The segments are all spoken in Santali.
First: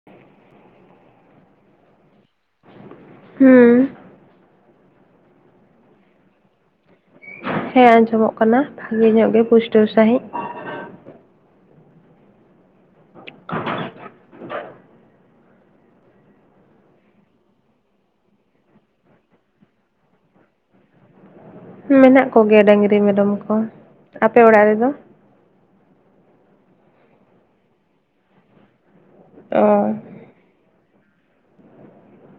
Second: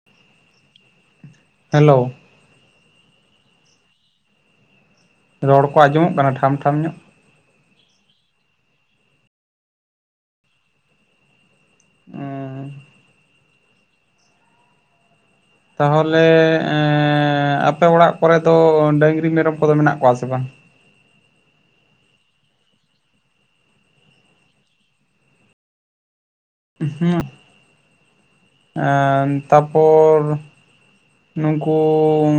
[inaudible] ᱦᱮᱞᱳ ᱦᱩᱸ ᱨᱚᱲ ᱠᱚ ᱟᱸᱡᱚᱢᱚᱜ ᱠᱟᱱᱟ ᱴᱷᱟᱢ ᱴᱷᱟᱢ ᱧᱚᱜ ᱦᱮᱸ ᱟᱸᱡᱚᱢᱚᱜ ᱠᱟᱱᱟ ᱵᱷᱟᱜᱤ ᱧᱚᱜ ᱜᱮ ᱯᱩᱥᱴᱟᱹᱣ ᱥᱟᱺᱦᱤᱡ ᱚᱸ ᱛᱟᱦᱚᱞᱮ ᱟᱯᱮ ᱚᱲᱟᱜ ᱠᱚᱨᱮ ᱫᱚ ᱰᱟᱝᱨᱤ ᱢᱮᱨᱚᱢ ᱠᱚᱫᱚ ᱢᱮᱱᱟᱜ ᱠᱚᱣᱟ ᱥᱮ ᱵᱟᱝ ᱢᱮᱱᱟᱜ ᱠᱚᱜᱮᱭᱟ ᱰᱟᱹᱝᱨᱤ ᱢᱮᱨᱚᱢ ᱠᱚ ᱟᱯᱮ ᱚᱲᱟᱜ ᱨᱮᱫᱚ ᱦᱩᱸ ᱟ ᱚ ᱛᱟᱨᱯᱚᱨ ᱱᱩᱠᱩ ᱩᱻ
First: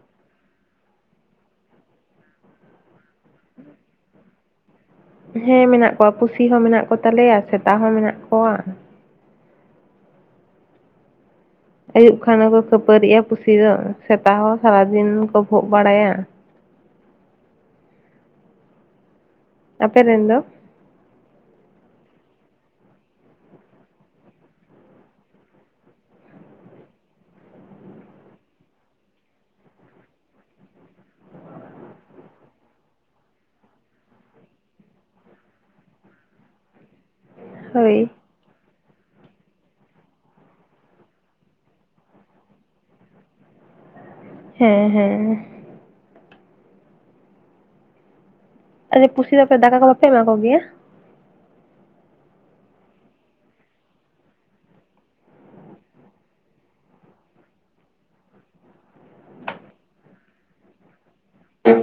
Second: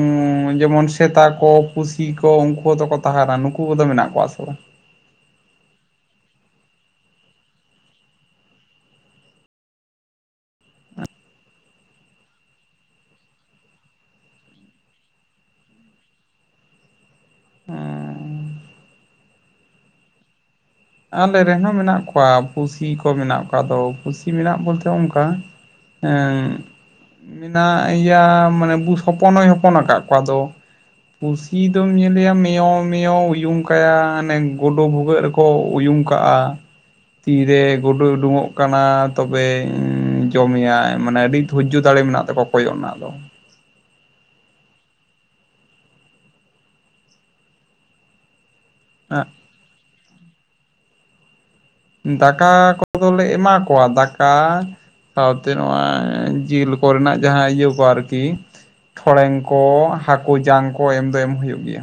ᱡᱮᱢᱚᱱ ᱥᱮᱛᱟ ᱠᱚ ᱯᱩᱥᱤ ᱠᱚ ᱩᱱᱠᱩ ᱦᱚᱸ ᱫᱚᱠᱚ ᱛᱟᱦᱮᱸᱱᱟ ᱱᱩᱠᱩ ᱠᱚᱫᱚ ᱢᱮᱱᱟᱜ ᱠᱚᱣᱟ ᱥᱮ ᱵᱟᱝ ᱦᱮᱸ ᱢᱮᱱᱟᱜ ᱠᱚᱣᱟ ᱯᱩᱥᱤ ᱦᱚᱸ ᱢᱮᱱᱟᱜ ᱠᱚᱛᱟᱞᱮᱭᱟ ᱥᱮᱛᱟ ᱦᱚᱸ ᱢᱮᱱᱟᱜ ᱠᱚᱣᱟ ᱟᱹᱭᱩᱵ ᱠᱷᱟᱱ ᱫᱚᱠᱚ ᱠᱷᱟᱹᱯᱟᱹᱨᱤᱜᱼᱟ ᱯᱩᱥᱤ ᱫᱚ ᱥᱮᱛᱟ ᱦᱚᱸ ᱥᱟᱨᱟᱫᱤᱱ ᱠᱚ ᱵᱷᱚᱜ ᱵᱟᱲᱟᱭᱟ ᱟᱯᱮᱨᱮᱱ ᱫᱚ ᱟᱞᱮ ᱨᱮᱱᱦᱚᱸ ᱢᱮᱱᱟᱜ ᱠᱚᱣᱟ ᱯᱩᱥᱤ ᱠᱚ ᱢᱮᱱᱟᱜ ᱠᱚᱣᱟ ᱟᱫᱚ ᱯᱩᱥᱤ ᱢᱮᱱᱟᱜ ᱵᱚᱞᱛᱮ ᱚᱱᱠᱟ ᱦᱮᱸ ᱢᱮᱱᱟᱜ ᱭᱟ ᱢᱟᱱᱮ ᱵᱩᱥ ᱦᱚᱯᱚᱱ ᱦᱚᱭ ᱦᱚᱯᱚᱱ ᱟᱠᱟᱫ ᱠᱚᱣᱟ ᱟᱫᱚ ᱠᱩᱥᱤ ᱫᱚᱢ ᱧᱮᱞᱮᱭᱟ ᱢᱮᱭᱚ ᱢᱮᱭᱚ ᱩᱭᱩᱝ ᱠᱟᱭᱟ ᱟᱱᱮ ᱜᱰᱩ ᱵᱷᱩᱜᱟᱹᱜ ᱨᱮᱠᱚ ᱩᱭᱩᱜ ᱠᱟᱜᱼᱟ ᱛᱤᱨᱮ ᱦᱳᱭ ᱜᱩᱰᱩᱭ ᱩᱰᱩᱚᱜ ᱠᱟᱱᱟ ᱛᱚᱵᱮᱧ ᱡᱚᱢᱮᱭᱟ ᱢᱟᱱᱮ ᱟᱹᱰᱤ ᱫᱷᱳᱨᱡᱚ ᱫᱟᱲᱮ ᱢᱮᱱᱟᱜ ᱛᱟᱠᱚᱣᱟ ᱠᱚᱭᱚᱜ ᱨᱮᱱᱟᱜ ᱫᱚ ᱦᱮᱸ ᱦᱮᱸ ᱦᱮᱸ ᱟᱪᱪᱷᱟ ᱯᱩᱥᱤ ᱦᱮᱸ ᱫᱚ ᱟᱯᱮ ᱫᱟᱠᱟ ᱠᱚ ᱵᱟᱯᱮ ᱮᱢᱟ ᱠᱚᱜᱮᱭᱟ ᱫᱟᱠᱟ ᱠᱚᱫᱚᱞᱮ ᱮᱢᱟ ᱠᱚᱣᱟ ᱫᱟᱠᱟ ᱥᱟᱶᱛᱮ ᱱᱚᱣᱟ [unintelligible] ᱡᱤᱞ ᱠᱚᱨᱮᱱᱟᱜ ᱡᱟᱦᱟᱸ ᱤᱭᱟᱹ ᱠᱚ ᱟᱨᱠᱤ ᱴᱷᱚᱲᱮᱝ ᱠᱚ, ᱦᱟᱹᱠᱩ ᱡᱟᱝ ᱠᱚ, ᱮᱢ ᱫᱚ ᱮᱢᱜ ᱦᱩᱭᱩᱜ ᱜᱮᱭᱟ,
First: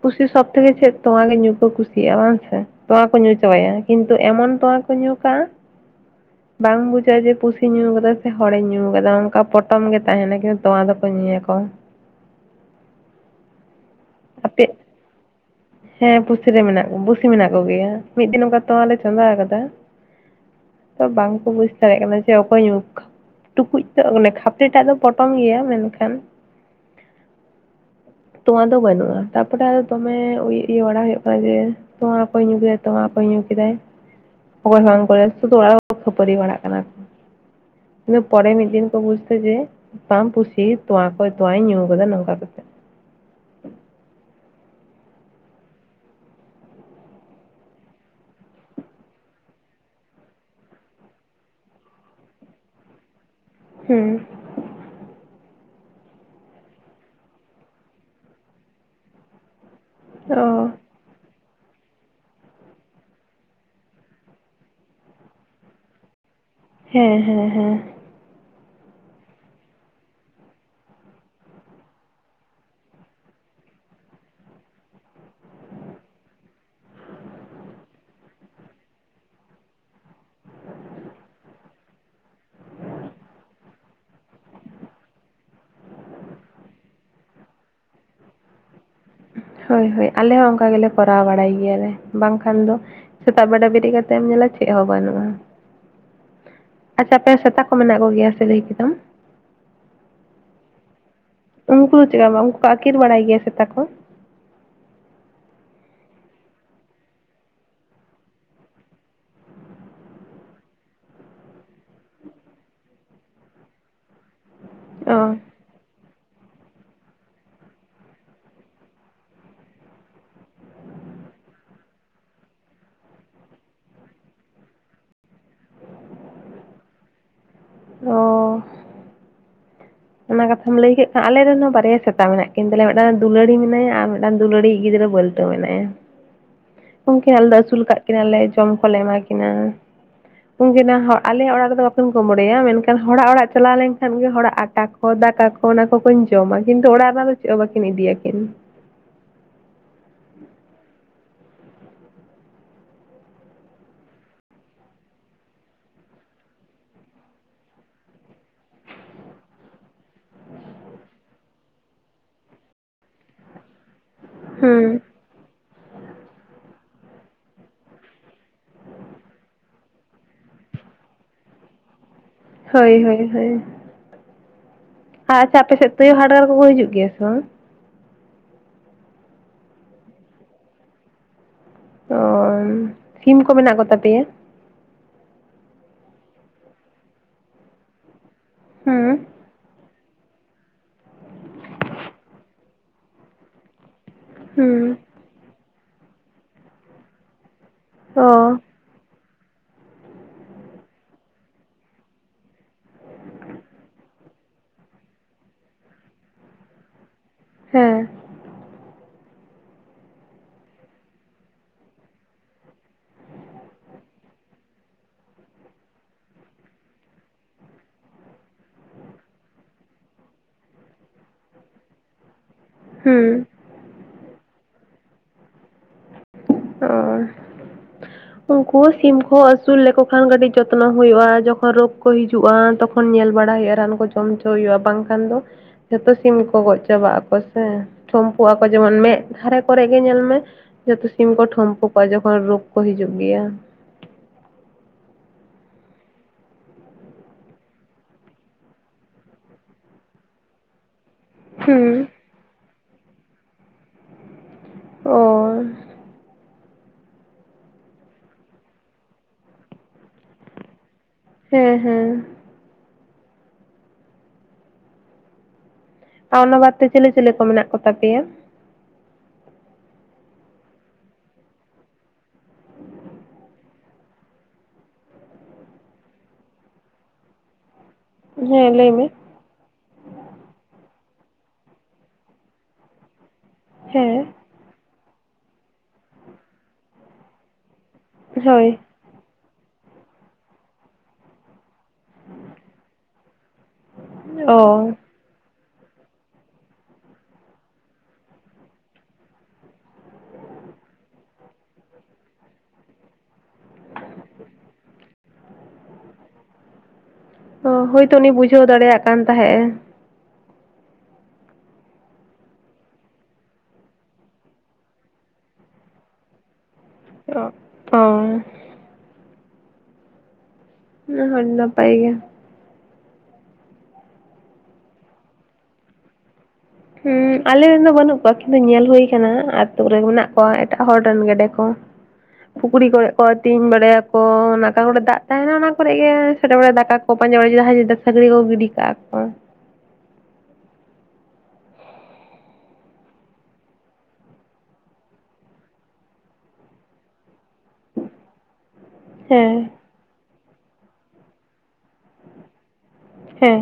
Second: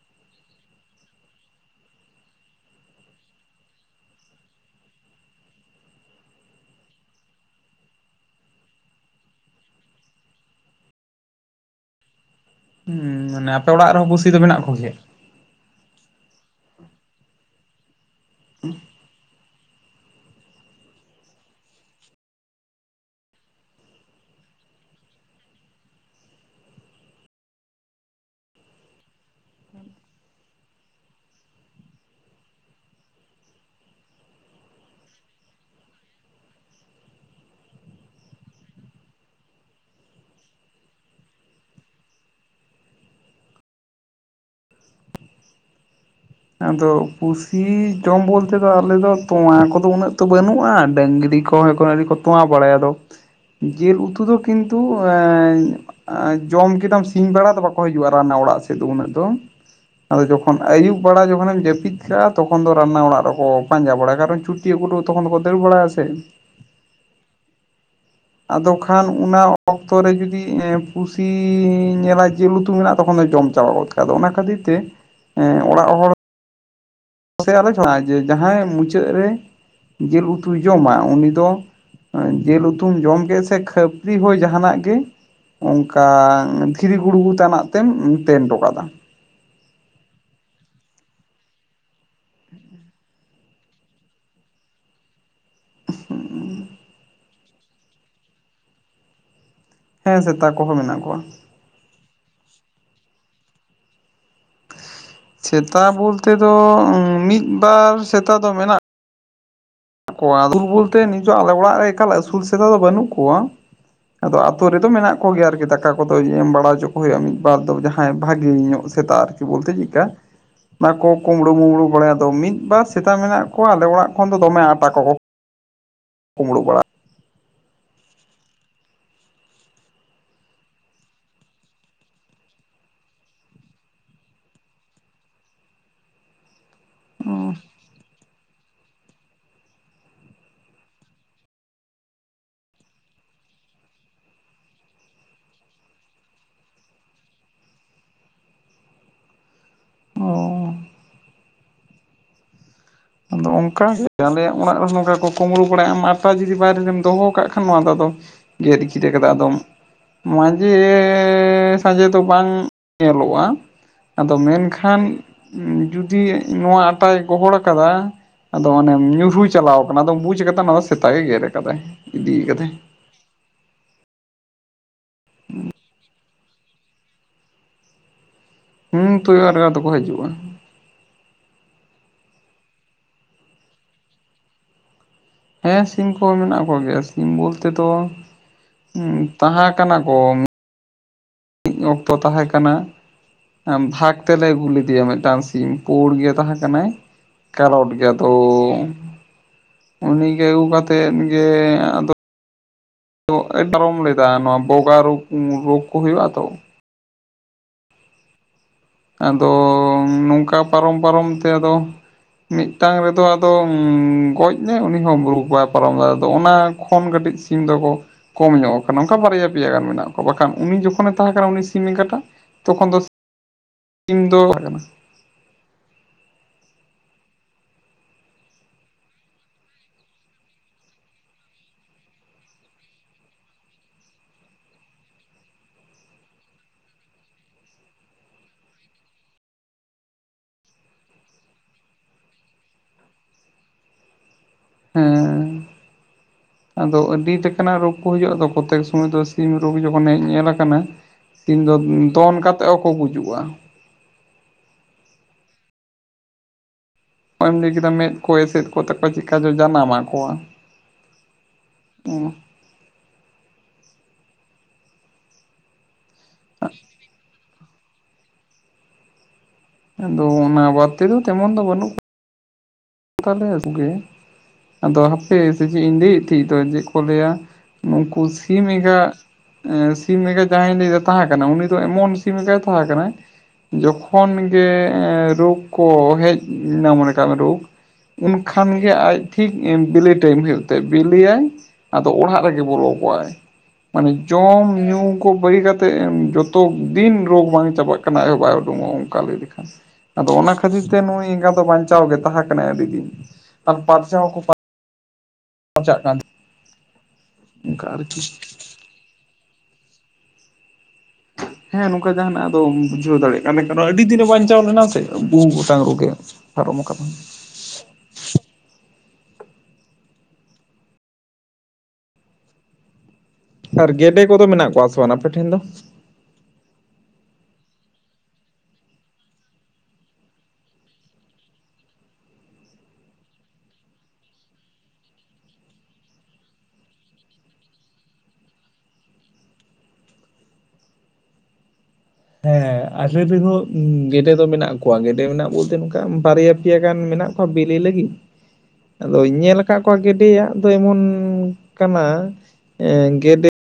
ᱯᱩᱥᱤ ᱥᱚᱵᱽ ᱛᱷᱮᱠᱮ ᱪᱮᱫ ᱛᱣᱭᱟᱜᱮ ᱧᱩ ᱠᱚ ᱠᱩᱥᱤᱭᱟᱜᱼᱟ ᱵᱟᱝ ᱥᱮ᱾ ᱛᱚᱣᱟ ᱠᱚ ᱧᱩ ᱪᱚᱵᱟᱭᱟ ᱠᱤᱱᱛᱩ ᱮᱢᱚᱱ ᱛᱚᱣᱟ ᱠᱚ ᱧᱩ ᱠᱟᱜᱼᱟ, [inaudible] ᱵᱟᱝ ᱵᱩᱡᱷᱟᱹᱜᱼᱟ ᱡᱮ ᱯᱩᱥᱤ ᱧᱩ ᱠᱟᱫᱟ ᱥᱮ ᱦᱚᱲᱮ ᱧᱩ ᱠᱟᱫᱟ ᱚᱝᱠᱟ ᱯᱚᱴᱚᱢ ᱜᱮ ᱛᱟᱦᱮᱱᱟ ᱠᱤᱱᱛᱩ ᱛᱚᱣᱟ ᱫᱚᱠᱚ ᱧᱩᱭᱟᱠᱚ᱾ ᱦᱩᱸ ᱢᱟᱱᱮ ᱟᱯᱮ ᱚᱲᱟᱜ ᱨᱮᱦᱚᱸ ᱠᱩᱥᱤ ᱫᱚ ᱢᱮᱱᱟᱜ ᱟᱯᱮ ᱠᱚᱜᱮᱭᱟ? ᱦᱮᱸ ᱯᱩᱥᱤᱨᱮ ᱢᱮᱱᱟᱜ ᱯᱩᱥᱤ ᱢᱮᱱᱟᱜ ᱠᱚᱜᱮᱭᱟ ᱢᱤᱫ ᱫᱤᱱ ᱚᱱᱠᱟ ᱛᱳᱣᱟ ᱞᱮ ᱪᱚᱸᱫᱟᱣ ᱟᱠᱟᱫᱟ, ᱛᱚ ᱵᱟᱝᱠᱚ ᱵᱩᱡ ᱫᱟᱲᱮᱭᱟᱜ ᱠᱟᱱᱟ ᱡᱮ ᱚᱠᱚᱭ ᱧᱠ ᱴᱩᱠᱩᱡ ᱫᱚ ᱚᱱᱮ ᱠᱷᱟᱯᱨᱤ ᱴᱟᱜ ᱫᱚ ᱯᱚᱴᱚᱢ ᱜᱮᱭᱟ, ᱢᱮᱱᱠᱷᱟᱱ ᱛᱚᱣᱟ ᱫᱚ ᱵᱟᱹᱱᱩᱜᱼᱟ᱾ ᱛᱟᱨᱯᱚᱨᱮ ᱟᱫᱚ ᱫᱚᱢᱮ ᱩᱭ ᱤᱭᱟ. ᱵᱟᱲᱟ ᱦᱩᱭᱩᱜ ᱠᱟᱱᱟ ᱡᱮ, ᱛᱚᱣᱟ ᱚᱠᱚᱭ ᱧᱩ ᱠᱮᱫᱟᱭ ᱛᱚᱣᱟ ᱚᱠᱚᱭ ᱧᱩ ᱠᱮᱫᱟᱭ, ᱚᱠᱚᱭ ᱦᱚᱸ ᱠᱚᱨᱮ [unintelligible] ᱥᱩᱫᱷᱩ ᱚᱲᱟᱜ ᱦᱟᱲ ᱠᱚ ᱠᱷᱟᱹᱯᱟᱹᱨᱤ ᱵᱟᱲᱟᱜ ᱠᱟᱱᱟ ᱠᱚ, ᱤᱱᱟᱹ ᱯᱨᱮ ᱢᱤᱫ ᱫᱤᱱ ᱠᱚ ᱵᱩᱡ ᱠᱮᱫᱟ ᱡᱮ ᱯᱟᱢ ᱯᱩᱥᱤ ᱛᱚᱣᱟ ᱠᱚ ᱛᱳᱣᱟᱭ ᱧᱩ ᱠᱟᱫᱟ ᱱᱚᱝᱠᱟ ᱠᱟᱛᱮ᱾ ᱟᱫᱚ ᱯᱩᱥᱤ ᱡᱚᱢ ᱵᱚᱞᱛᱮ ᱫᱚ ᱟᱞᱮ ᱫᱚ ᱛᱚᱣᱟ ᱠᱚᱫᱚ ᱩᱱᱟᱹᱜ ᱭᱚ ᱵᱟᱹᱱᱩᱜᱼᱟ, ᱰᱟᱹᱝᱨᱤ ᱠᱚ ᱛᱳᱣᱟ ᱠᱚ ᱟᱣᱨᱤ ᱠᱚ ᱛᱳᱣᱟ ᱵᱟᱲᱟᱭᱟ ᱫᱚ, ᱡᱤᱞ ᱩᱛᱩ ᱦᱩᱸ ᱫᱚ ᱠᱤᱱᱛᱩ ᱮ ᱟ ᱡᱚᱢ ᱠᱮᱫᱟᱢ ᱥᱤᱧ ᱵᱮᱲᱟ ᱫᱚ ᱵᱟᱠᱚ ᱦᱤᱡᱩᱜᱼᱟ ᱨᱟᱱᱱᱟ ᱚᱲᱟᱜ ᱥᱮᱫ ᱫᱚ ᱩᱱᱟᱹᱜ ᱫᱚ, ᱟᱫᱚ ᱚ ᱡᱚᱠᱷᱚᱱ ᱟᱭᱩᱵ ᱟᱭᱩᱵᱮᱲᱟ ᱡᱚᱠᱷᱚᱱᱮᱢ ᱡᱟᱹᱯᱤᱫ ᱠᱟᱜᱼᱟ ᱛᱟᱠᱷᱚᱱ ᱫᱚ ᱨᱟᱱᱱᱟ ᱚᱲᱟᱜ ᱨᱮᱠᱚ ᱯᱟᱸᱡᱟ ᱵᱟᱲᱟᱭᱟ ᱠᱟᱨᱚᱱ ᱪᱩᱴᱭᱤ ᱟᱹ ᱜᱩᱴᱩ ᱛᱚᱠᱷᱚᱱ ᱫᱚᱠᱚ ᱫᱟᱹᱲ ᱵᱟᱲᱟᱭᱟ ᱥᱮ, ᱦᱮᱸ ᱦᱮᱸ ᱦᱮᱸ, ᱟᱫᱚ ᱠᱷᱟᱱ ᱚᱱᱟ ᱚᱠᱛᱚ ᱨᱮ ᱡᱩᱫᱤ ᱯᱩᱥᱤ ᱧᱮᱞᱟ ᱡᱮ ᱡᱤᱞ ᱩᱛᱩ ᱢᱮᱱᱟᱜᱼᱟ ᱛᱚᱠᱷᱚᱱ ᱫᱚ ᱡᱚᱢ ᱪᱟᱵᱟᱜᱚᱫᱼᱟ᱾ ᱟᱫᱚ ᱚᱱᱟ ᱠᱷᱟᱹᱛᱤᱨ ᱛᱮ, ᱚᱲᱟᱜ ᱦᱚᱲ ᱡᱮ ᱡᱟᱦᱟᱸᱭ ᱢᱩᱪᱟᱹᱫ ᱨᱮ ᱡᱤᱞ ᱩᱛᱩᱩᱭ ᱡᱚᱢᱟ ᱩᱱᱤ ᱫᱚ, ᱡᱮᱞ ᱩᱛᱩᱢ ᱡᱚᱢ ᱠᱮᱫ ᱥᱮ ᱠᱷᱟᱹᱯᱨᱤ ᱦᱚ ᱡᱟᱦᱱᱟᱜ ᱜᱮ ᱚᱱᱠᱟ ᱫᱷᱤᱨᱤ ᱜᱩᱲᱜᱩ ᱛᱟᱱᱟᱜ ᱛᱮᱢ ᱛᱮᱱ ᱴᱚᱠᱟᱫᱟ᱾ ᱦᱳᱭ ᱦᱳᱭ ᱟᱞᱮ ᱦᱚᱸ ᱚᱱᱠᱟ ᱜᱮᱞᱮ ᱠᱚᱨᱟᱣ ᱵᱟᱲᱟᱭ ᱜᱮᱭᱟᱞᱮ, ᱵᱟᱝᱠᱷᱟᱱ ᱫᱚ ᱥᱮᱛᱟᱜ ᱵᱮᱲᱟ ᱵᱮᱨᱮᱫ ᱠᱟᱛᱮᱢ ᱧᱮᱞᱟ ᱪᱮᱫ ᱦᱚᱸ ᱵᱟᱹᱱᱩᱜᱼᱟ᱾ ᱟᱪᱪᱷᱟ ᱟᱯᱮ ᱥᱮᱛᱟ ᱠᱚ ᱢᱮᱱᱟᱜ ᱠᱚᱜᱮᱭᱟ ᱥᱮ ᱞᱟᱹᱭ ᱠᱮᱫᱟᱢ, ᱦᱮᱸ ᱥᱮᱛᱟ ᱠᱚᱦᱚᱸ ᱢᱮᱱᱟᱜ ᱠᱚᱣᱟ᱾ ᱩᱱᱠᱩ ᱪᱮᱠᱟ ᱵᱟᱝ ᱩᱱᱠᱩ ᱠᱚ ᱟᱹᱠᱤᱨ ᱵᱟᱲᱟᱭ ᱜᱮᱭᱟ ᱥᱮᱛᱟ ᱠᱚ? ᱥᱮᱛᱟ ᱵᱚᱞᱛᱮ ᱫᱚ ᱢᱤᱫ ᱵᱟᱨ ᱥᱮᱛᱟ ᱫᱚ ᱢᱮᱱᱟᱜ ᱠᱚᱣᱟ ᱟᱥᱩᱞ ᱵᱚᱞᱛᱮ ᱱᱤᱛᱚᱜ ᱟᱞᱮ ᱚᱲᱟᱜ ᱨᱮ ᱮᱠᱟᱞ ᱟᱹᱥᱩᱞ ᱥᱮᱛᱟ ᱫᱚ ᱵᱟᱹᱱᱩᱜ ᱠᱚᱣᱟ, ᱟᱫᱚ ᱟᱹᱛᱩᱳ ᱨᱮᱫᱚ ᱢᱮᱱᱟᱜ ᱚ ᱠᱚᱜᱮᱭᱟ ᱟᱨᱠᱤ ᱫᱟᱠᱟ ᱠᱚᱫᱚ ᱮᱢ ᱵᱟᱲᱟ ᱦᱚᱪᱚ ᱠᱚ ᱥᱮᱛᱟ ᱠᱚᱫᱚ ᱧ ᱮᱢ ᱵᱟᱲᱟ ᱪᱟ ᱦᱩᱭᱩᱜᱼᱟ, ᱢᱤᱫᱵᱟᱨ ᱫᱚ ᱡᱟᱦᱟᱸᱭ ᱵᱷᱟᱜᱮ ᱧᱚᱜ ᱥᱮᱛᱟᱜ ᱟᱨᱠᱤ ᱵᱚᱞᱛᱮ ᱪᱮᱫᱠᱟ ᱵᱟᱠᱚ ᱠᱩᱢᱵᱽᱲᱩ ᱢᱩᱢᱵᱽᱲᱩ ᱵᱟᱲᱟᱭᱟ ᱟᱫᱚ ᱢᱤᱫ ᱵᱟᱨ ᱥᱮᱛᱟ ᱢᱮᱱᱟᱜ ᱠᱚᱣᱟ ᱟᱞᱮ ᱚᱲᱟᱜ ᱠᱷᱚᱱ ᱫᱚ ᱫᱚᱢᱮ ᱟᱛ ᱛᱟᱠᱚ ᱳᱵ [unintelligible] ᱠᱚᱢᱲᱩ ᱵᱟᱲᱟ ᱚ ᱚᱱᱟ ᱠᱟᱛᱷᱟᱢ ᱞᱟᱹᱭ ᱠᱮᱫ ᱠᱷᱟᱱ ᱟᱞᱮᱨᱮᱦ ᱦᱚᱸ ᱵᱟᱨᱭᱟ ᱥᱮᱛᱟ ᱢᱮᱱᱟᱜ ᱠᱤᱱ ᱛᱟᱞᱮᱭᱟ ᱢᱤᱫᱴᱟᱝ ᱫᱚ ᱫᱩᱞᱟᱹᱲᱤ ᱢᱮᱱᱟᱭᱟ ᱟᱨ ᱢᱤᱫᱴᱟᱝ ᱫᱩᱞᱟᱹᱲᱤ ᱤᱡ ᱜᱤᱫᱽᱨᱟᱹ ᱵᱟᱹᱞᱛᱤ᱾ ᱢᱮᱱᱟᱭᱟ ᱩᱱᱠᱤᱱ ᱟᱞᱮ ᱫᱚ ᱟᱹᱥᱩᱞ ᱠᱟᱫ ᱠᱤᱱᱟᱹᱞᱮ ᱡᱚᱢ ᱠᱚᱞᱮ ᱮᱢᱟ ᱠᱤᱱᱟ᱾ ᱩᱱᱠᱤᱱ ᱦᱚᱸ ᱟᱞᱮ ᱚᱲᱟᱜ ᱨᱮᱫᱚ ᱵᱟᱠᱤᱱ ᱠᱢᱲᱮᱭᱟ ᱢᱮᱱᱠᱷᱟᱱ ᱦᱚᱲᱟᱜ ᱚᱲᱟᱜ ᱪᱟᱞᱟᱣ ᱞᱮᱱᱠᱷᱟᱱ ᱜᱮ ᱦᱚᱲᱟᱜ ᱟᱴᱟ, ᱫᱟᱠᱟ ᱠᱚ ᱚᱱᱟ ᱠᱚ ᱠᱤᱱ ᱡᱚᱢᱟ ᱠᱤᱱᱛᱩ ᱚᱲᱟᱜ ᱨᱮᱱᱟᱜ ᱫᱚ ᱪᱮᱫ ᱦᱚᱸ ᱵᱟᱹᱠᱤᱱ ᱤᱫᱤᱭᱟᱠᱤᱱ᱾ ᱚ, ᱟᱫᱚ ᱚᱱᱠᱟᱜᱮ ᱟᱞᱮᱭᱟᱜ ᱚᱲᱟᱜ ᱨᱮᱦᱚ ᱱᱚᱝᱠᱟ ᱠᱚ ᱠᱩᱢᱵᱽᱲᱩ ᱵᱟᱲᱟᱭᱟ ᱟᱴᱟ ᱡᱩᱫᱤ ᱵᱟᱭᱨᱮ ᱨᱮᱢ ᱫᱚᱦᱚ ᱠᱟᱜ ᱠᱷᱟᱱ ᱱᱚᱣᱟ ᱫᱚ ᱟᱫᱚ, ᱜᱮᱨ ᱟᱹᱠᱤᱨ ᱠᱟᱫᱟ ᱟᱫᱚᱢ᱾ ᱢᱟᱡᱷᱮ ᱥᱟᱡᱷᱮ ᱫᱚ ᱵᱟᱝ ᱧᱮᱞᱚᱜ-ᱟ᱾ ᱟᱫᱚ ᱢᱮᱱᱠᱷᱟᱱ ᱦᱩᱸ ᱡᱩᱫᱤ ᱱᱚᱣᱟ ᱟᱴᱟᱭ ᱜᱚᱦᱚᱲ ᱠᱟᱫᱟ ᱟᱫᱚ ᱚᱱᱮᱢ ᱧᱩᱨᱦᱩ ᱪᱟᱞᱟᱣ ᱠᱟᱱᱟ ᱟᱫᱚᱢ ᱵᱩᱡ ᱠᱟᱫᱟ ᱱᱟᱣᱟ ᱫᱚ ᱥᱮᱛᱟ ᱜᱮ ᱜᱮᱨ ᱟᱠᱟᱫᱟᱭ ᱤᱫᱤᱭ ᱠᱟ ᱦᱳᱭ ᱦᱳᱭ ᱦᱳᱭ᱾ ᱟᱪᱪᱷᱟ ᱟᱯᱮᱥᱮᱫ ᱛᱩᱭᱩ ᱦᱟᱰᱜᱟᱨ ᱠᱚᱠᱚ ᱦᱤᱡᱩᱜ ᱜᱮᱭᱟ ᱥᱮ ᱵᱟᱝ? ᱦᱩᱸ ᱛᱩᱭᱩ ᱦᱟᱰᱜᱟᱨ ᱫᱚᱠᱚ ᱦᱤᱡᱩᱜ-ᱟ [unintelligible] ᱥᱤᱢ ᱠᱚ ᱢᱮᱱᱟᱜ ᱠᱚᱛᱟ ᱯᱮᱭᱟ? ᱦᱮᱸ ᱥᱤᱢ ᱠᱚᱦᱚᱸ ᱢᱮᱱᱟᱜ ᱠᱚᱜᱮᱭᱟ᱾ ᱥᱤᱢ ᱵᱚᱞᱛᱮ ᱫᱚ ᱦᱩᱸ ᱛᱟᱦᱮᱸ ᱠᱟᱱᱟ ᱠᱚ ᱢᱤᱫ ᱚᱠᱛᱚ ᱛᱟᱦᱮᱸ ᱠᱟᱱᱟ ᱮᱸ ᱵᱷᱟᱠ ᱛᱮᱞᱮ ᱟᱹᱜᱩ ᱦᱩᱸ ᱞᱮᱫᱮᱭᱟ ᱢᱤᱫᱴᱟᱝ ᱥᱤᱢ᱾ ᱯᱩᱲ ᱜᱮ ᱛᱟᱦᱮᱸ ᱠᱟᱱᱟᱭ᱾ ᱠᱟᱨᱚᱴ ᱜᱮ ᱟᱫᱚ ᱚ ᱩᱱᱤ ᱜᱮ ᱟᱹᱜᱩ ᱠᱟᱛᱮᱫ ᱜᱮ ᱟᱫᱚ [unintelligible] ᱞᱮᱫᱟ ᱱᱚᱣᱟ ᱵᱚᱜᱟ ᱨᱳᱜᱽ ᱨᱳᱜᱽ ᱠᱚ ᱦᱩᱭᱩᱜ-ᱟ ᱛᱚ᱾ ᱦᱮᱸ᱾ ᱟᱫᱚ ᱱᱚᱝᱠᱟ ᱯᱟᱨᱚᱢ ᱯᱟᱨᱚᱢ ᱛᱮ ᱟᱫᱚ ᱢᱤᱫᱴᱟᱝ ᱨᱮᱫᱚ ᱟᱫᱚ ᱜᱚᱡ ᱱᱟᱭ ᱩᱱᱤ ᱦᱚᱸ [unintelligible] ᱵᱟᱭ ᱯᱟᱨᱚᱢ ᱫᱟᱲᱮᱣᱟᱫᱟ᱾ ᱟᱫᱚ ᱚᱱᱟ ᱠᱷᱚᱱ ᱠᱟᱹᱴᱤᱡ ᱥᱤᱢ ᱫᱚᱠᱚ ᱠᱚᱢ ᱧᱚᱜ ᱟᱠᱟᱱᱟ, ᱚᱱᱠᱟ ᱵᱟᱨᱭᱟ ᱯᱮᱭᱟ ᱜᱟᱱ ᱢᱮᱱᱟᱜ ᱠᱚᱣᱟ ᱵᱟᱠᱷᱟᱱ ᱩᱱᱤ ᱡᱚᱠᱷᱚᱱᱮ ᱛᱟᱦᱮᱸ ᱠᱟᱱᱟ ᱩᱱᱤ ᱥᱤᱢ ᱮᱸᱜᱟ ᱴᱟᱜ ᱛᱚᱠᱷᱚᱱ ᱫᱚ ᱦᱩᱸ᱾ [unintelligible] ᱦᱳᱭ᱾ [inaudible] ᱩᱱᱠᱩ ᱥᱤᱢ ᱠᱚᱦᱚ ᱟᱹᱥᱩᱞ ᱞᱮᱠᱚ ᱠᱷᱟᱱ ᱠᱟᱹᱴᱤᱡ ᱡᱚᱛᱱᱚ ᱦᱩᱭᱩᱜ-ᱟ ᱡᱚᱠᱷᱚᱱ ᱨᱳᱜᱽ ᱠᱚ ᱦᱤᱡᱩᱜ-ᱟ ᱛᱚᱠᱷ ᱠᱚᱱ ᱧᱮᱞ ᱵᱟᱲᱟ ᱦᱩᱭᱩᱜ-ᱟ, ᱨᱟᱱ ᱠᱚ ᱡᱚᱢ ᱦᱚᱪᱚ ᱦᱩᱭᱩᱜ-ᱟ᱾ ᱵᱟᱝᱠᱷᱟᱱ ᱫᱚ ᱡᱷᱚᱛᱚ ᱥᱤᱢ ᱜᱮᱠᱚ ᱜᱚᱡ ᱪᱟᱵᱟᱜ ᱟᱠᱚ ᱥᱮ᱾ ᱴᱷᱩᱢᱯᱩᱜ ᱟᱠᱚ᱾ ᱡᱮᱢᱚᱱ ᱢᱮᱫ ᱫᱷᱟᱨᱮ ᱠᱚᱨᱮ ᱜᱮ ᱧᱮᱞ ᱢᱮ ᱡᱚᱛᱚ ᱥᱤᱢ ᱠᱚ ᱴᱷᱢᱯᱩ ᱠᱚ-ᱟ ᱡᱚᱠᱷᱚᱱ ᱨᱳᱜᱽ ᱠᱚ ᱦᱤᱡᱩᱜ ᱜᱮᱭᱟ᱾ ᱦᱮᱸ᱾ ᱟᱫᱚ ᱟᱹᱰᱤ ᱴᱮᱠᱟᱱᱟᱜ ᱨᱳᱜᱽ ᱠᱚ ᱦᱤᱡᱩᱜ-ᱟ ᱛᱚ᱾ ᱠᱚᱛᱮᱠ ᱥᱚᱢᱚᱭ ᱫᱚ ᱥᱤᱢ ᱨᱳᱜᱽ ᱡᱚᱠᱷᱚ ᱦᱮᱡ ᱧᱮᱞ ᱟᱠᱟᱱᱟ ᱥᱤᱢ ᱫᱚ ᱦᱩᱸ ᱫᱚᱱ ᱠᱟᱛᱮᱜ ᱦᱚᱸᱠᱚ ᱜᱩᱡᱩᱜᱼᱟ᱾ ᱚ᱾ ᱦᱚᱸᱜ-ᱚᱭᱮᱢ ᱞᱟᱹᱭ ᱠᱮᱫᱟ ᱢᱮᱫ ᱠᱚ ᱮᱥᱮᱫ ᱠᱚᱜ ᱛᱟᱠᱚᱭᱟ, ᱪᱮᱫᱠᱟ ᱪᱚ ᱡᱟᱱᱟᱢ ᱟᱠᱚᱣᱟ᱾ ᱦᱮᱸ ᱦᱮᱸ᱾ ᱟᱨ ᱚᱱᱟ ᱵᱟᱫ ᱛᱮ ᱪᱤᱞᱤ ᱪᱤᱞᱤ ᱠᱚ ᱢᱮᱱᱟᱜ ᱠᱚ ᱛᱟᱯᱮᱭᱟ? ᱟᱫᱚ ᱚᱱᱟ ᱵᱟᱫ ᱛᱮᱫᱚ ᱛᱮᱢᱚᱱ ᱫᱚ ᱵᱟᱹᱱᱩᱜ ᱠᱚ ᱛᱟᱞᱮᱭᱟ ᱠᱚᱜᱮ᱾ ᱟᱫᱚ ᱦᱟᱯᱮ ᱥᱮ ᱪᱮᱫ ᱤᱧ ᱞᱟᱹᱭᱮᱫ ᱛᱟᱦᱮᱸ ᱫᱚ ᱪᱮᱫ ᱠᱚ ᱞᱟᱹᱭᱟ ᱱᱩᱠᱩ ᱥᱤᱢ ᱦᱮᱸ ᱞᱟᱹᱭ ᱮᱸᱜᱟ ᱢᱮ ᱮᱸ ᱥᱤᱢ ᱮᱸᱜᱟ ᱡᱟᱦᱟᱸᱭᱮᱤᱧ ᱞᱟᱹᱭᱫᱟ ᱛᱟᱦᱮᱸ ᱠᱟᱱᱟ ᱩᱱᱤ ᱫᱚ ᱮᱢᱚᱱ ᱥᱤᱢ ᱮᱸᱜᱟᱭ ᱛᱟᱦᱮᱸ ᱠᱟᱱᱟᱭ ᱡᱚᱠᱷᱚᱱ ᱦᱮᱸ ᱜᱮ ᱨᱳᱜᱽ ᱠᱚ ᱦᱮᱡ ᱱᱟ ᱢᱚᱱᱮ ᱠᱟᱜ ᱢᱮ ᱨᱳᱜᱽ᱾ ᱦᱳᱭ ᱩᱱᱠᱷᱟᱱᱜᱮ ᱟᱡ ᱴᱷᱤᱠ ᱵᱤᱞᱤ ᱴᱟᱭᱤᱢ ᱦᱩᱭᱩᱜ ᱛᱟᱭᱟ᱾ ᱵᱤᱞᱤᱭᱟᱭ ᱟᱫᱚ ᱚᱲᱟᱜ ᱨᱮᱜᱮ ᱵᱚᱞᱚ ᱠᱚᱜ-ᱟᱭ᱾ ᱢᱟᱱᱮ ᱚ ᱡᱚᱢ ᱧᱩ ᱠᱚ ᱵᱟᱹᱜᱤ ᱠᱟᱛ ᱛᱮ ᱮᱢ ᱡᱚᱛᱚ ᱫᱤᱱ ᱨᱳᱜᱽ ᱵᱟᱝ ᱪᱟᱵᱟᱜ ᱠᱟᱱᱟ ᱟᱡ ᱦᱚᱸ ᱵᱟᱭ ᱩᱰᱩᱠᱚᱜ-ᱟ ᱚᱱᱠᱟ ᱞᱟᱹᱭ ᱞᱮᱠᱷᱟᱱ᱾ ᱟᱫᱚ ᱚᱱᱟ ᱠᱷᱟᱹᱛᱤᱨ ᱛᱮ ᱱᱩᱭ ᱮᱸᱜᱟ ᱫᱚ ᱵᱟᱧᱪᱟᱣ ᱜᱮ ᱛᱟᱦᱮᱸ ᱠᱟᱱᱟᱭ ᱟᱹᱰᱤ ᱫᱤᱱ ᱟᱨ ᱯᱟᱨᱪᱟᱣ ᱦᱚᱸᱠᱚ ᱯᱟᱨᱼᱼ ᱯᱟᱨᱪᱟᱜ ᱠᱟᱱ ᱚ ᱚᱱᱠᱟ ᱦᱳᱭᱛᱚ ᱟᱨᱠᱤ ᱩᱱᱤᱭ ᱵᱩᱡᱷᱟᱹᱣ ᱫᱟᱲᱮᱭᱟᱜ ᱠᱟᱱ ᱛᱟᱦᱮᱸᱜ-ᱮ᱾ ᱦᱮᱸ ᱱᱚᱝᱠᱟ ᱡᱟᱦᱟᱱᱟᱜ ᱟᱫᱚᱢ ᱵᱩᱡᱷᱟᱹᱣ ᱫᱟᱲᱮᱜ ᱠᱟᱱᱟ᱾ ᱢᱮᱱᱠᱷᱟᱱ ᱟᱹᱰᱤ ᱫᱤᱱᱮ ᱵᱟᱧᱪᱟᱣ ᱞᱮᱱᱟ ᱥᱮ᱾ ᱵᱚᱦᱩ ᱜᱚᱴᱟᱝ ᱨᱳᱜᱽᱮ ᱯᱟᱨᱚᱢ ᱟᱠᱟᱫᱟᱢ᱾ [unintelligible] ᱚᱱᱟ ᱦᱚᱸ ᱱᱟᱯᱟᱭ ᱜᱮ᱾ ᱟᱨ ᱜᱮᱰᱮ ᱠᱚᱫᱚ ᱢᱮᱱᱟᱜ ᱠᱚᱣᱟ ᱥᱮ ᱵᱟᱝ ᱟᱯᱮ ᱴᱷᱮᱱ ᱫᱚ? ᱦᱮᱸ ᱟᱞᱮ ᱨᱮᱱ ᱫᱚ ᱵᱟᱹᱱᱩᱜ ᱠᱚᱣᱟ, ᱠᱤᱱᱛᱩ ᱧᱮᱞ ᱦᱩᱭ ᱠᱟᱱᱟ ᱟᱛᱳ ᱨᱮ ᱢᱮᱱᱟᱜ ᱠᱚᱣᱟ ᱮᱴᱟᱜ ᱦᱚᱲ ᱨᱮᱱ ᱜᱮᱰᱮ ᱠᱚ᱾ ᱯᱩᱠᱷᱨᱤ ᱠᱚᱨᱮᱜ ᱠᱚ ᱟᱛᱤᱧ ᱵᱟᱲᱟᱭᱟ ᱠᱚ᱾ ᱚᱱᱟ ᱚᱠᱟ ᱠᱚᱨᱮ ᱫᱟᱜ ᱛᱟᱦᱮᱸᱱᱟ ᱚᱱᱟ ᱠᱚᱨᱮ ᱜᱮ ᱥᱮᱰᱮ ᱵᱮᱰᱮ ᱫᱟᱠᱟ ᱠᱚ ᱯᱟᱸᱡᱟ ᱵᱟᱲᱟᱭᱟ ᱡᱟᱦᱟᱸᱭ ᱡᱩᱫᱤ ᱥᱟᱠᱲᱤ ᱠᱚ ᱜᱤᱰᱤ ᱠᱟᱜᱼᱟ ᱠᱚ᱾ ᱦᱮᱸ ᱟᱞᱮ ᱨᱮᱦᱚᱸ ᱜᱮᱰᱮ ᱫᱚ ᱢᱮᱱᱟᱜ ᱠᱚᱣᱟ, ᱜᱮᱰᱮ ᱢᱮᱱᱟᱜ ᱵᱚᱞᱛᱮ ᱱᱚᱝᱠᱟ ᱵᱟᱨᱭᱟ ᱯᱮᱭᱟ ᱜᱟᱱ ᱢᱮᱱᱟᱜ ᱠᱚᱣᱟ ᱵᱮᱞᱮ ᱞᱟᱹᱜᱤᱫ᱾ ᱟᱫᱚᱧ ᱦᱮᱸ ᱧᱮᱞ ᱠᱟᱫ ᱠᱚᱣᱟ ᱜᱮᱰᱮᱭᱟᱜ ᱫᱚ ᱮᱢᱚᱱ ᱠᱟᱱᱟ, ᱮᱸᱻ ᱦᱮᱸ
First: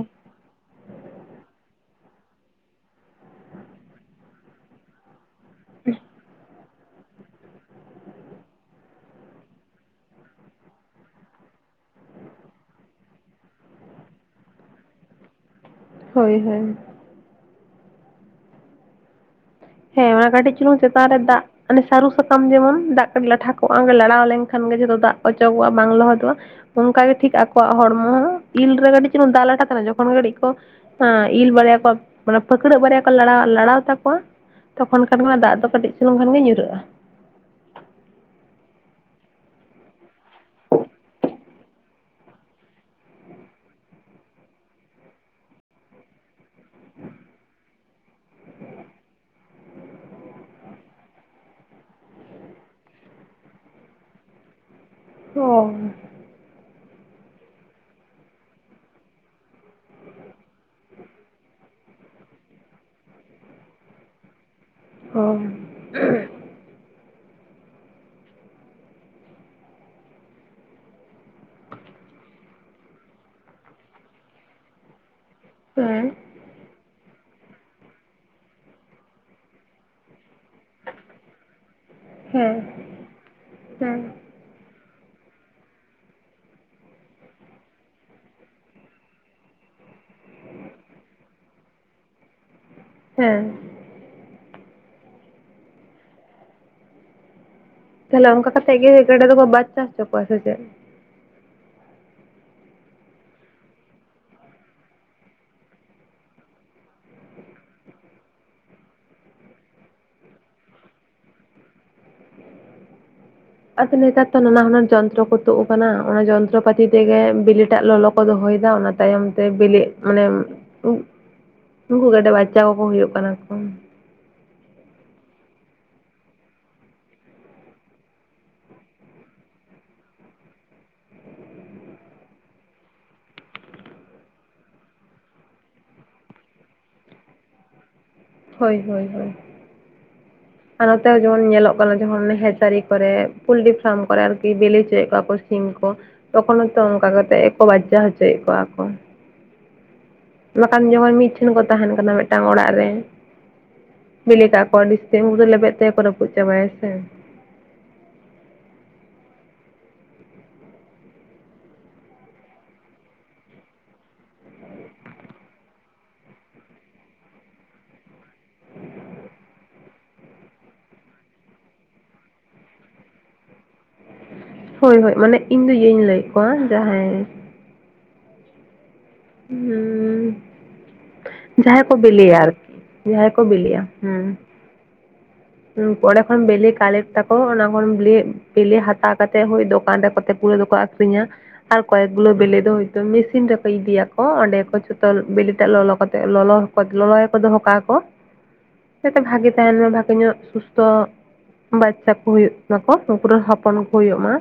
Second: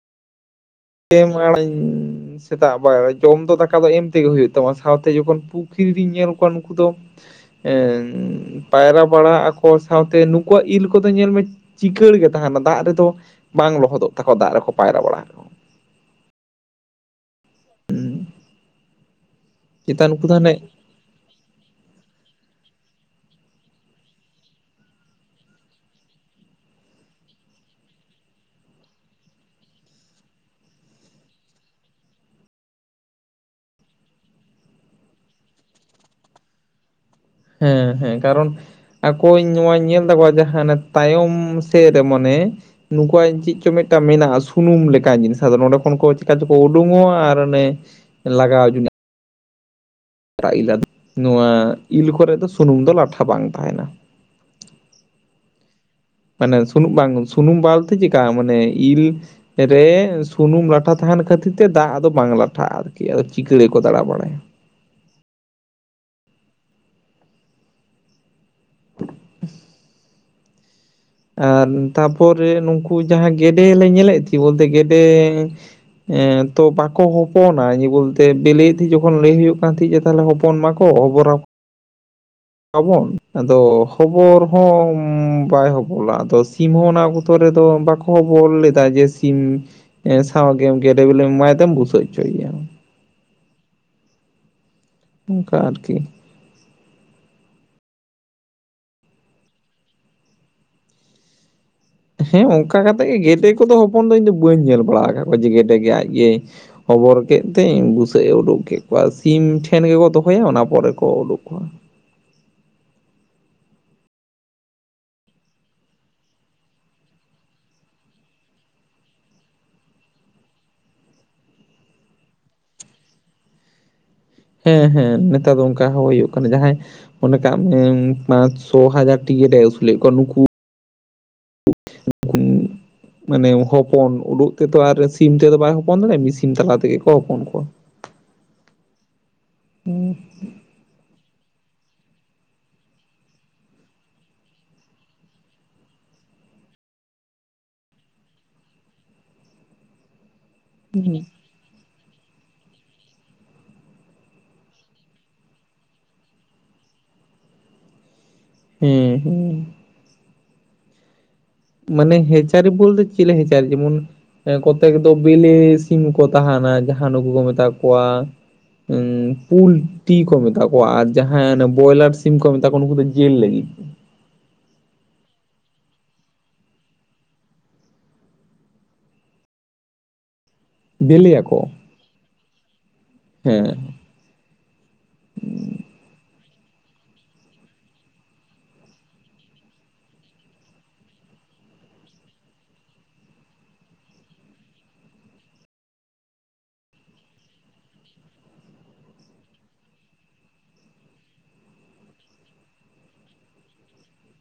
ᱮᱢ ᱟᱲᱤᱧ ᱥᱮᱛᱟᱜ ᱵᱟᱲᱟ ᱨᱮ ᱡᱚᱢ ᱫᱚ ᱫᱟᱠᱟ ᱫᱚ ᱮᱢ ᱛᱮᱜᱮ ᱦᱩᱭᱩᱜ ᱛᱟᱢᱟ ᱥᱟᱶᱛᱮ ᱡᱚᱠᱷᱚᱱ ᱯᱩᱠᱷᱨᱤ ᱨᱤᱧ ᱧᱮᱞ ᱠᱚᱣᱟ ᱱᱩᱠᱩ ᱫᱚ ᱮᱻ ᱯᱟᱭᱨᱟ ᱵᱟᱲᱟᱜ ᱟᱠᱚ ᱥᱟᱶᱛᱮ ᱱᱩᱠᱩᱣᱟᱜ ᱤᱞ ᱠᱚ ᱫᱚ ᱧᱮᱞ ᱢᱮ ᱪᱤᱠᱟᱹᱲ ᱜᱮ ᱛᱟᱦᱮᱱᱟ, ᱫᱟᱜ ᱨᱮᱫᱚ ᱵᱟᱝ ᱞᱚᱦᱚᱫᱚᱜ ᱛᱟᱠᱚᱣᱟ ᱫᱟᱜ ᱨᱮᱠᱚ ᱯᱟᱭᱨᱟ ᱵᱟᱲᱟ ᱦᱳᱭ ᱦᱳᱭ᱾ ᱦᱮᱸ ᱪᱮᱛᱟᱱ ᱱᱩᱠᱩ ᱚᱱᱟ ᱫᱚ ᱠᱟᱹᱴᱤᱡ ᱦᱟᱱᱮ ᱪᱩᱞᱩᱝ ᱪᱮᱛᱟᱱ ᱨᱮ ᱫᱟᱜ ᱦᱟᱱᱮ ᱥᱟᱹᱨᱩ ᱥᱟᱠᱟᱢ ᱡᱮᱢᱚᱱ ᱫᱟᱜ ᱠᱟᱹᱴᱤᱡ ᱞᱟᱴᱷᱟ ᱠᱚᱜᱼᱟ, ᱞᱟᱲᱟᱣ ᱞᱮᱱᱠᱷᱟᱱ ᱜᱮ ᱡᱷᱚᱛᱚ ᱫᱟᱜ ᱠᱚ ᱚᱪᱚᱜᱚᱜᱼᱟ ᱵᱟᱝ ᱞᱚᱦᱚᱫᱚᱜᱼᱟ᱾ ᱚᱱᱠᱟᱜᱮ ᱴᱷᱤᱠ ᱟᱠᱚᱣᱟᱜ ᱦᱚᱲᱢᱚ ᱦᱚᱸ, ᱤᱞ ᱨᱮ ᱠᱟᱹᱴᱤᱡ ᱪᱩᱞᱩᱝ ᱫᱟᱜ ᱞᱟᱴᱷᱟᱜ ᱠᱟᱱᱟ ᱡᱚᱠᱷᱚᱱ ᱜᱮ ᱠᱟᱹᱴᱤᱡ ᱠᱚ ᱦᱮᱸ, ᱤᱞ ᱵᱟᱨᱭᱟ ᱠᱚ ᱢᱟᱱᱮ ᱯᱷᱟᱹᱠᱲᱟᱹᱜ ᱵᱟᱨᱭᱟ ᱠᱚ ᱞᱟᱲᱟᱣ ᱞᱟᱲᱟᱣ ᱛᱟᱠᱚᱣᱟ ᱛᱚᱠᱷᱚᱱ ᱠᱷᱟᱱ ᱜᱮ ᱚᱱᱟ ᱫᱟᱜ ᱫᱚ ᱠᱟᱹᱴᱤᱡ ᱪᱩᱞᱩᱝ ᱠᱷᱟᱱᱜᱮ ᱧᱩᱨᱟᱹᱜᱼᱟ᱾ ᱦᱮᱸ ᱦᱮᱸ ᱠᱟᱨᱚᱱ ᱟᱠᱚᱧ ᱱᱚᱣᱟᱧ ᱧᱮᱞ ᱛᱟᱠᱚᱣᱟ ᱡᱟᱦᱟᱸ ᱦᱟᱱᱮ ᱛᱟᱭᱚᱢ ᱥᱮᱫ ᱨᱮ ᱢᱟᱱᱮ ᱱᱩᱠᱩᱣᱟᱜ ᱪᱮᱫ ᱪᱚᱝ ᱢᱤᱫᱴᱟᱝ ᱢᱮᱱᱟᱜᱼᱟ ᱥᱩᱱᱩᱢ ᱞᱮᱠᱟᱱ ᱡᱤᱱᱤᱥ, ᱟᱫᱚ ᱱᱚᱰᱮ ᱠᱷᱚᱱ ᱠᱚ ᱪᱤᱠᱟ ᱪᱚᱠᱚ ᱩᱰᱩᱝᱚᱜᱼᱟ ᱟᱨ ᱚᱱᱮ ᱞᱟᱜᱟᱣ ᱡᱚᱱᱟᱜ [unintelligible] ᱱᱚᱣᱟ ᱤᱞ ᱠᱚᱨᱮ ᱫᱚ ᱥᱩᱱᱩᱢ ᱫᱚ ᱞᱟᱴᱷᱟ ᱵᱟᱝ ᱛᱟᱦᱮᱸᱱᱟ᱾ ᱚᱻ ᱢᱟᱱᱮ ᱥᱩᱱᱩᱢ ᱵᱟᱝ ᱥᱩᱱᱩᱢ ᱵᱟᱞᱛᱮ ᱪᱮᱞᱠᱟ ᱢᱟᱱᱮ ᱤᱞ ᱨᱮ ᱥᱩᱱᱩᱢ ᱞᱟᱴᱷᱟ ᱛᱟᱦᱮᱸᱱ ᱠᱷᱟᱹᱛᱤᱨ ᱛᱮ ᱫᱟᱜ ᱟᱫᱚ ᱵᱟᱝ ᱞᱟᱴᱷᱟᱜᱼᱟ᱾ ᱟᱨᱠᱤ ᱪᱤᱠᱟᱹᱲ ᱜᱮᱠᱚ ᱫᱟᱬᱟ ᱵᱟᱲᱟᱭᱟ᱾ ᱦᱚᱭ ᱾ [inaudible] ᱟᱨ ᱛᱟᱯᱚᱨᱮ ᱱᱩᱠᱩ ᱡᱟᱦᱟᱸ ᱜᱮᱰᱮ ᱞᱮ ᱧᱮᱞᱮᱫ ᱠᱚ ᱵᱚᱞᱛᱮ ᱜᱮᱰᱮ ᱦᱮᱸ ᱮᱸᱻ ᱛᱚ ᱵᱟ ᱠᱚ ᱦᱚᱯᱚᱱᱟ, ᱡᱮ ᱵᱚᱞᱛᱮ ᱵᱮᱞᱮᱭᱮ ᱛᱟᱦᱮᱸ ᱡᱚᱠᱷᱚᱱ ᱞᱟᱹᱭ ᱦᱩᱭᱩᱜ ᱠᱟᱱ ᱛᱟᱦᱮᱸᱡ ᱡᱮ ᱛᱟᱦᱚᱞᱮ ᱦᱚᱯᱚᱱ ᱢᱟᱠᱚ ᱚᱵᱚᱨ ᱟᱠᱚ ᱦᱮᱸ ᱟᱵᱚᱱ ᱟᱫᱚ ᱦᱮᱸ ᱠᱷᱚᱵᱚᱨ ᱦᱚᱸ ᱵᱟᱭ ᱦᱚᱵᱚᱞᱟ ᱟᱫᱚ ᱥᱤᱢ ᱦᱚᱸ ᱚᱱᱟ ᱚᱠᱛᱚ ᱨᱮᱫᱚ ᱵᱟᱠᱚ ᱦᱚᱵᱚᱞ ᱞᱮᱫᱟ ᱡᱮ ᱥᱤᱢ ᱮᱸ ᱥᱟᱶᱜᱮᱢ ᱜᱮᱰᱮ ᱵᱮᱞᱮ ᱮᱢᱟᱭ ᱛᱮᱢ ᱵᱩᱥᱟᱹᱜ ᱦᱚᱪᱚ ᱮᱭᱟ᱾ ᱦᱮᱸ᱾ ᱚᱱᱠᱟ ᱟᱨᱠᱤ, ᱛᱟᱦᱚᱞᱮ ᱚᱱᱠᱟ ᱠᱟᱛᱮ ᱜᱮ ᱜᱮᱰᱮ ᱫᱚᱠᱚ ᱵᱟᱪᱪᱟ ᱦᱚᱪᱚ ᱠᱚᱣᱟ ᱥᱮ ᱪᱮᱫ? ᱦᱮᱸ ᱚᱱᱠᱟ ᱠᱟᱛᱮ ᱜᱮ ᱜᱮᱰᱮ ᱠᱚᱫᱚ ᱦᱚᱯᱚᱱ ᱫᱚ ᱤᱧ ᱫᱚ ᱵᱟᱹᱧ ᱧᱮᱞ ᱵᱟᱲᱟ ᱟᱠᱟᱫ ᱠᱚᱣᱟ, ᱡᱮ ᱜᱮᱰᱮ ᱜᱮ ᱟᱡ ᱜᱮᱭ ᱦᱚᱵᱚᱨ ᱠᱮᱫ ᱛᱤᱧ ᱵᱩᱥᱟᱹᱜ ᱮ ᱩᱰᱩᱠ ᱠᱮᱫ ᱠᱚᱣᱟ, ᱥᱤᱢ ᱴᱷᱮᱱ ᱜᱮᱠᱚ ᱫᱚᱦᱚᱭᱟ ᱚᱱᱟ ᱯᱚᱨᱮ ᱠᱚ ᱩᱰᱩᱠ ᱠᱚᱣᱟ᱾ ᱟᱫᱚ ᱱᱮᱛᱟᱨ ᱛᱚ ᱱᱟᱱᱟ ᱦᱩᱱᱟᱨ ᱡᱚᱱᱛᱨᱚ ᱠᱚ ᱛᱩᱫ ᱟᱠᱟᱱᱟ, ᱚᱱᱟ ᱡᱚᱱᱛᱨᱚ ᱯᱟᱹᱛᱤ ᱛᱮᱜᱮ ᱵᱤᱞᱤᱴᱟᱜ ᱞᱚᱞᱚ ᱠᱚ ᱫᱚᱦᱚᱭ ᱫᱟ ᱚᱱᱟ ᱛᱟᱭᱚᱢᱛᱮ ᱵᱤᱞᱤᱜ ᱢᱟᱱᱮ ᱩᱱ ᱩᱱᱠᱩ ᱜᱮᱰᱮ ᱵᱟᱪᱪᱟ ᱠᱚᱠᱚ ᱦᱩᱭᱩᱜ ᱠᱟᱱᱟ ᱠᱚ᱾ ᱦᱮᱸ ᱦᱮᱸ ᱱᱮᱛᱟᱨ ᱫᱚ ᱚᱱᱠᱟ ᱦᱚᱸ ᱦᱩᱭᱩᱜ ᱠᱟᱱᱟ ᱡᱟᱦᱟᱸᱭ, ᱚᱱᱠᱟ ᱢᱟᱱᱮ ᱯᱟᱸᱪ ᱪᱷᱚ ᱦᱟᱡᱟᱨ ᱴᱤ ᱜᱮᱰᱮ ᱟᱹᱥᱩᱞᱮᱫ ᱠᱚᱣᱟᱭ ᱱᱩᱠᱩ [inaudible] ᱢᱟᱱᱮ ᱦᱚᱯᱚᱱ ᱩᱰᱩᱜ ᱛᱮ ᱫᱚ ᱟᱨ ᱥᱤᱢ ᱛᱮᱫᱚ ᱵᱟᱭ ᱦᱚᱯᱚᱱ ᱫᱟᱲᱮᱭᱟᱜᱼᱟ, ᱥᱤᱢ ᱛᱟᱞᱟ ᱛᱮ ᱜᱮ ᱠᱚ ᱦᱚᱯᱚᱱ ᱠᱚᱣᱟ᱾ ᱦᱳᱭ ᱦᱳᱭ ᱦᱳᱭ, [unintelligible] ᱟᱨ ᱱᱚᱛᱮ ᱡᱮᱢᱚᱱ ᱧᱮᱞᱚᱜ ᱠᱟᱱᱟ, ᱡᱮᱢᱚᱱ ᱦᱮᱪᱟᱨᱤ ᱠᱚᱨᱮ ᱯᱩᱞᱴᱨᱤ ᱯᱷᱟᱨᱢ ᱠᱚᱨᱮ ᱟᱨᱠᱤ ᱵᱤᱞᱤ ᱪᱚᱭᱮᱫ ᱠᱚᱣᱟ ᱠᱚ᱾ ᱥᱤᱢ ᱠᱚ ᱛᱚᱠᱷᱚᱱ ᱦᱚᱸᱛᱚ ᱚᱱᱠᱟ ᱠᱟᱛᱮᱫ ᱜᱮ ᱠᱚ ᱵᱟᱪᱪᱟ ᱦᱚᱪᱚᱭᱮᱫ ᱠᱚᱣᱟ ᱠᱚ, ᱵᱟᱠᱷᱟᱱ ᱡᱚᱢᱚᱱ ᱢᱤᱫ ᱴᱷᱮᱱ ᱠᱚ ᱛᱟᱦᱮᱱ ᱠᱟᱱᱟ ᱢᱤᱫᱴᱟᱝ ᱚᱲᱟᱜ ᱨᱮ, ᱵᱤᱞᱤ ᱠᱟᱜ ᱠᱚᱣᱟ ᱟᱰᱤ ᱥᱤᱢ ᱜᱮ ᱞᱮᱵᱮᱫ ᱛᱮᱜᱮ ᱠᱚ ᱨᱟᱹᱯᱩᱫ ᱪᱟᱵᱟᱭᱟ ᱥᱮ? ᱦᱮᱸ ᱦᱮᱸ, ᱢᱟᱱᱮ ᱦᱮᱸᱪᱟᱨᱤ ᱵᱚᱞᱛᱮ ᱪᱮᱞᱮ ᱦᱮᱸᱪᱟᱨᱤ ᱡᱮᱢᱚᱱ? ᱠᱚᱛᱮᱠ ᱫᱚ ᱵᱮᱞᱮ ᱥᱤᱢ ᱦᱚᱸᱠᱚ ᱛᱟᱦᱮᱱᱟ ᱡᱟᱦᱟᱸ ᱱᱩᱠᱩ ᱠᱚ ᱢᱮᱛᱟ ᱠᱚᱣᱟ, ᱯᱩᱞ ᱴᱤ ᱠᱚ ᱢᱮᱛᱟ ᱠᱚᱣᱟ ᱟᱨ ᱡᱟᱦᱟᱸ ᱵᱚᱭᱞᱟᱴ ᱥᱤᱢ ᱠᱚ ᱢᱮᱛᱟ ᱠᱚᱣᱟ ᱩᱱᱩᱠᱩ ᱫᱚ ᱡᱮᱞ ᱞᱟᱹᱜᱤᱫ। ᱦᱳᱭ ᱦᱳᱭ, ᱢᱟᱱᱮ ᱤᱧ ᱫᱚ ᱤᱭᱟᱹᱧ ᱞᱟᱹᱭᱮᱫ ᱠᱚᱣᱟ ᱡᱟᱦᱟᱸᱭ ᱦᱩᱸᱻ ᱵᱮᱞᱮᱭᱟᱠᱚ ᱡᱟᱦᱟᱸᱭ ᱠᱚ ᱵᱮᱞᱮᱭᱟ ᱟᱨᱠᱤ ᱡᱟᱦᱟᱸᱭ ᱠᱚ ᱵᱮᱞᱮᱭᱟ। ᱦᱮᱸ ᱦᱩᱸ। ᱚᱸᱰᱮ ᱠᱷᱚᱱ ᱵᱮᱞᱮ ᱠᱟᱞᱮᱠᱴ ᱟᱠᱚ ᱚᱱᱟ ᱠᱷᱚᱱ ᱵᱮᱞᱮ ᱦᱟᱛᱟᱣ ᱠᱟᱛᱮ ᱫᱚᱠᱟᱱ ᱨᱮ ᱠᱚᱛᱮ ᱜᱩᱞᱟ ᱫᱚᱠᱚ ᱟᱠᱷ [inaudible] ᱟᱨ ᱠᱚᱭᱮᱠ ᱜᱩᱞᱳ ᱵᱮᱞᱮ ᱫᱚ ᱦᱚᱭ ᱛᱚ ᱢᱮᱥᱤᱱ ᱨᱮᱠᱚ ᱤᱫᱤᱭᱟᱠᱚ ᱚᱸᱰᱮ ᱠᱚ ᱡᱷᱚᱛᱚ ᱵᱤᱞᱤ ᱛᱮᱫ ᱞᱚᱞᱚ ᱠᱟᱛᱮ ᱞᱚᱞᱚ ᱠᱚ ᱞᱚᱞᱚᱭᱟ ᱠᱚ ᱫᱚᱦᱚ ᱠᱟᱜ-ᱟ ᱠᱚ [unintelligible] ᱡᱟᱛᱮ ᱵᱷᱟᱜᱮ ᱛᱟᱦᱮᱱ ᱢᱮ ᱵᱷᱟᱜᱮ ᱧᱚᱜ ᱥᱩᱥᱛᱚ ᱵᱟᱪᱪᱷᱟ ᱠᱚ ᱦᱩᱭᱩᱜ ᱢᱟᱠᱚ, ᱩᱱᱠᱩ ᱨᱮᱱ ᱦᱚᱯᱚᱱ ᱠᱚ ᱦᱩᱭᱩᱜ ᱢᱟ।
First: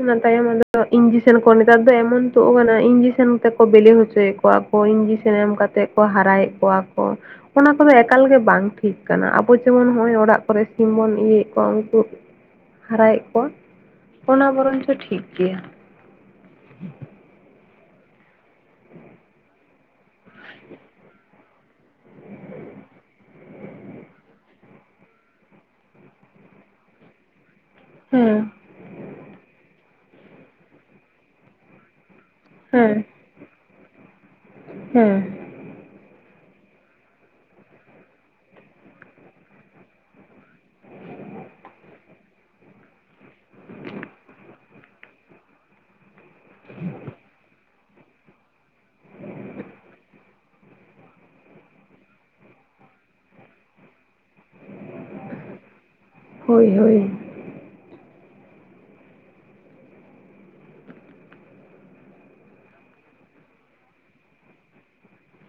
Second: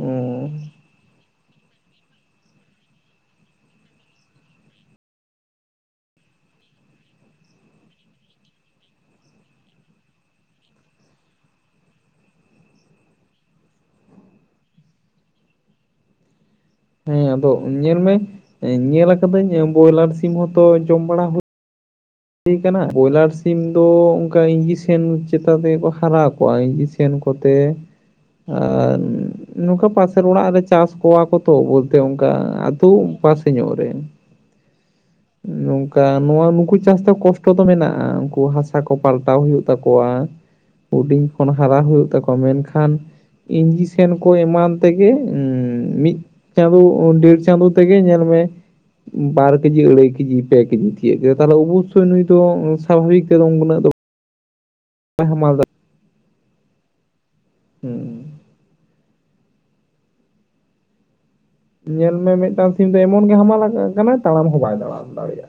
ᱚᱱᱟ ᱛᱟᱭᱚᱢ ᱚᱸᱰᱮ ᱫᱚ ᱤᱧᱡᱤᱥᱮᱱ ᱠᱚ ᱱᱮᱛᱟᱨ ᱫᱚ ᱮᱢᱚᱱ ᱛᱩᱫ ᱟᱠᱟᱱᱟ ᱤᱧᱡᱤᱥᱮᱱ ᱛᱮᱠᱚ ᱵᱮᱞᱮ ᱦᱚᱪᱚᱭᱮᱫ ᱠᱚᱣᱟ ᱠᱚ ᱤᱧᱡᱤᱥᱮᱱ ᱮᱢ ᱠᱟᱛᱮᱜ ᱠᱚ ᱦᱟᱨᱟᱭᱮᱫ ᱠᱚᱣᱟ ᱠᱚ, ᱚᱱᱟ ᱠᱚ ᱫᱚ ᱮᱠᱟᱞ ᱜᱮ ᱵᱟᱝ ᱴᱷᱤᱠ ᱠᱟᱱᱟ ᱟᱵᱚ ᱡᱮᱢᱚᱱ ᱱᱚᱜᱼᱚᱭ ᱚᱲᱟᱜ ᱠᱚᱨᱮᱜ ᱥᱤᱢ ᱵᱚᱱ ᱤᱭᱟᱹᱭᱮᱫ ᱠᱚᱣᱟ ᱩᱱᱠᱩ ᱦᱟᱨᱟᱭᱮᱜ ᱠᱚᱣᱟ। ᱚᱱᱟ ᱵᱚᱨᱚᱱ ᱪᱚ ᱴᱷᱤᱠ ᱜᱮᱭᱟ, ᱦᱮᱸ ᱟᱫᱚ ᱧᱮᱞ ᱢᱮ ᱧᱮᱞ ᱟᱠᱟᱫᱟᱹᱧ ᱵᱚᱭᱞᱟᱴ ᱥᱤᱢ ᱦᱚᱸ ᱛᱚ ᱡᱚᱢ ᱵᱟᱲᱟ ᱦᱩᱭ ᱦᱩᱭ ᱠᱟᱱᱟ, ᱵᱚᱭᱞᱟᱴ ᱥᱤᱢ ᱫᱚ ᱚᱱᱠᱟ ᱤᱧᱡᱮᱠᱥᱮᱱ ᱪᱮᱛᱟᱱ ᱛᱮᱜᱮ ᱠᱚ ᱦᱟᱨᱟ ᱠᱚᱣᱟ ᱤᱧᱡᱤᱠᱥᱮᱱ ᱥᱮᱱ ᱠᱚᱛᱮ, ᱦᱩᱸ, ᱟᱨ ᱱᱚᱝᱠᱟ ᱯᱟᱥᱮᱨ ᱚᱲᱟᱜ ᱨᱮ ᱪᱟᱥ ᱠᱚᱣᱟ ᱠᱚ ᱛᱚ ᱵᱚᱞᱛᱮ ᱚᱱᱠᱟ ᱟᱛᱳ ᱯᱟᱥ ᱛᱮ ᱧᱚᱜ ᱨᱮ, ᱦᱩᱸ, ᱱᱚᱝᱠᱟ ᱱᱚᱣᱟ ᱱᱩᱠᱩ ᱪᱟᱥ ᱛᱮ ᱠᱚᱥᱴᱚ ᱫᱚ ᱢᱮᱱᱟᱜᱼᱟ ᱩᱱᱠᱩ ᱦᱟᱥᱟ ᱠᱚ ᱯᱟᱞᱴᱟᱣ ᱦᱳᱭᱳᱜ ᱛᱟᱠᱚᱣᱟ। ᱦᱩᱰᱤᱧ ᱠᱷᱚᱱ ᱦᱟᱨᱟ ᱦᱳᱭᱳᱜ ᱛᱟᱠᱚᱣᱟ ᱢᱮᱱᱠᱷᱟᱱ ᱤᱧᱡᱤᱥᱮᱱ ᱠᱚ ᱮᱢᱟᱱ ᱛᱮ ᱜᱮ ᱢᱤᱫ ᱪᱟᱸᱫᱳ ᱰᱮᱲ ᱪᱟᱸᱫᱳ ᱛᱮᱜᱮ ᱧᱮᱞ ᱢᱮ ᱵᱟᱨ ᱠᱮᱡᱤ, ᱟᱹᱲᱟᱹᱭ ᱠᱮᱡᱤ, ᱯᱮ ᱠᱮᱡᱤ, ᱛᱤᱭᱟᱹᱜ ᱠᱮᱫᱟ, ᱛᱟᱦᱚᱞᱮ ᱚᱵᱚᱥᱥᱳᱭ ᱱᱩᱭ ᱫᱚ ᱥᱟᱵᱷᱟᱵᱤᱠ ᱛᱮ ᱫᱚ ᱩᱱᱟᱜ ᱫᱚ ᱦᱟ ᱢᱟᱞ ᱫᱟ ᱦᱳᱭ ᱦᱳᱭ, ᱦᱩᱸ, ᱧᱮᱞ ᱢᱮ ᱢᱤᱫᱴᱟᱝ ᱥᱤᱢ ᱫᱚ ᱮᱢᱚᱱ ᱜᱮ ᱦᱟᱢᱟᱞ ᱟᱠᱟᱱᱟᱭ ᱛᱟᱲᱟᱢ ᱦᱚᱸ ᱵᱟᱭ ᱛᱟᱲᱟᱢ ᱫᱟᱲᱮᱭᱟᱜ।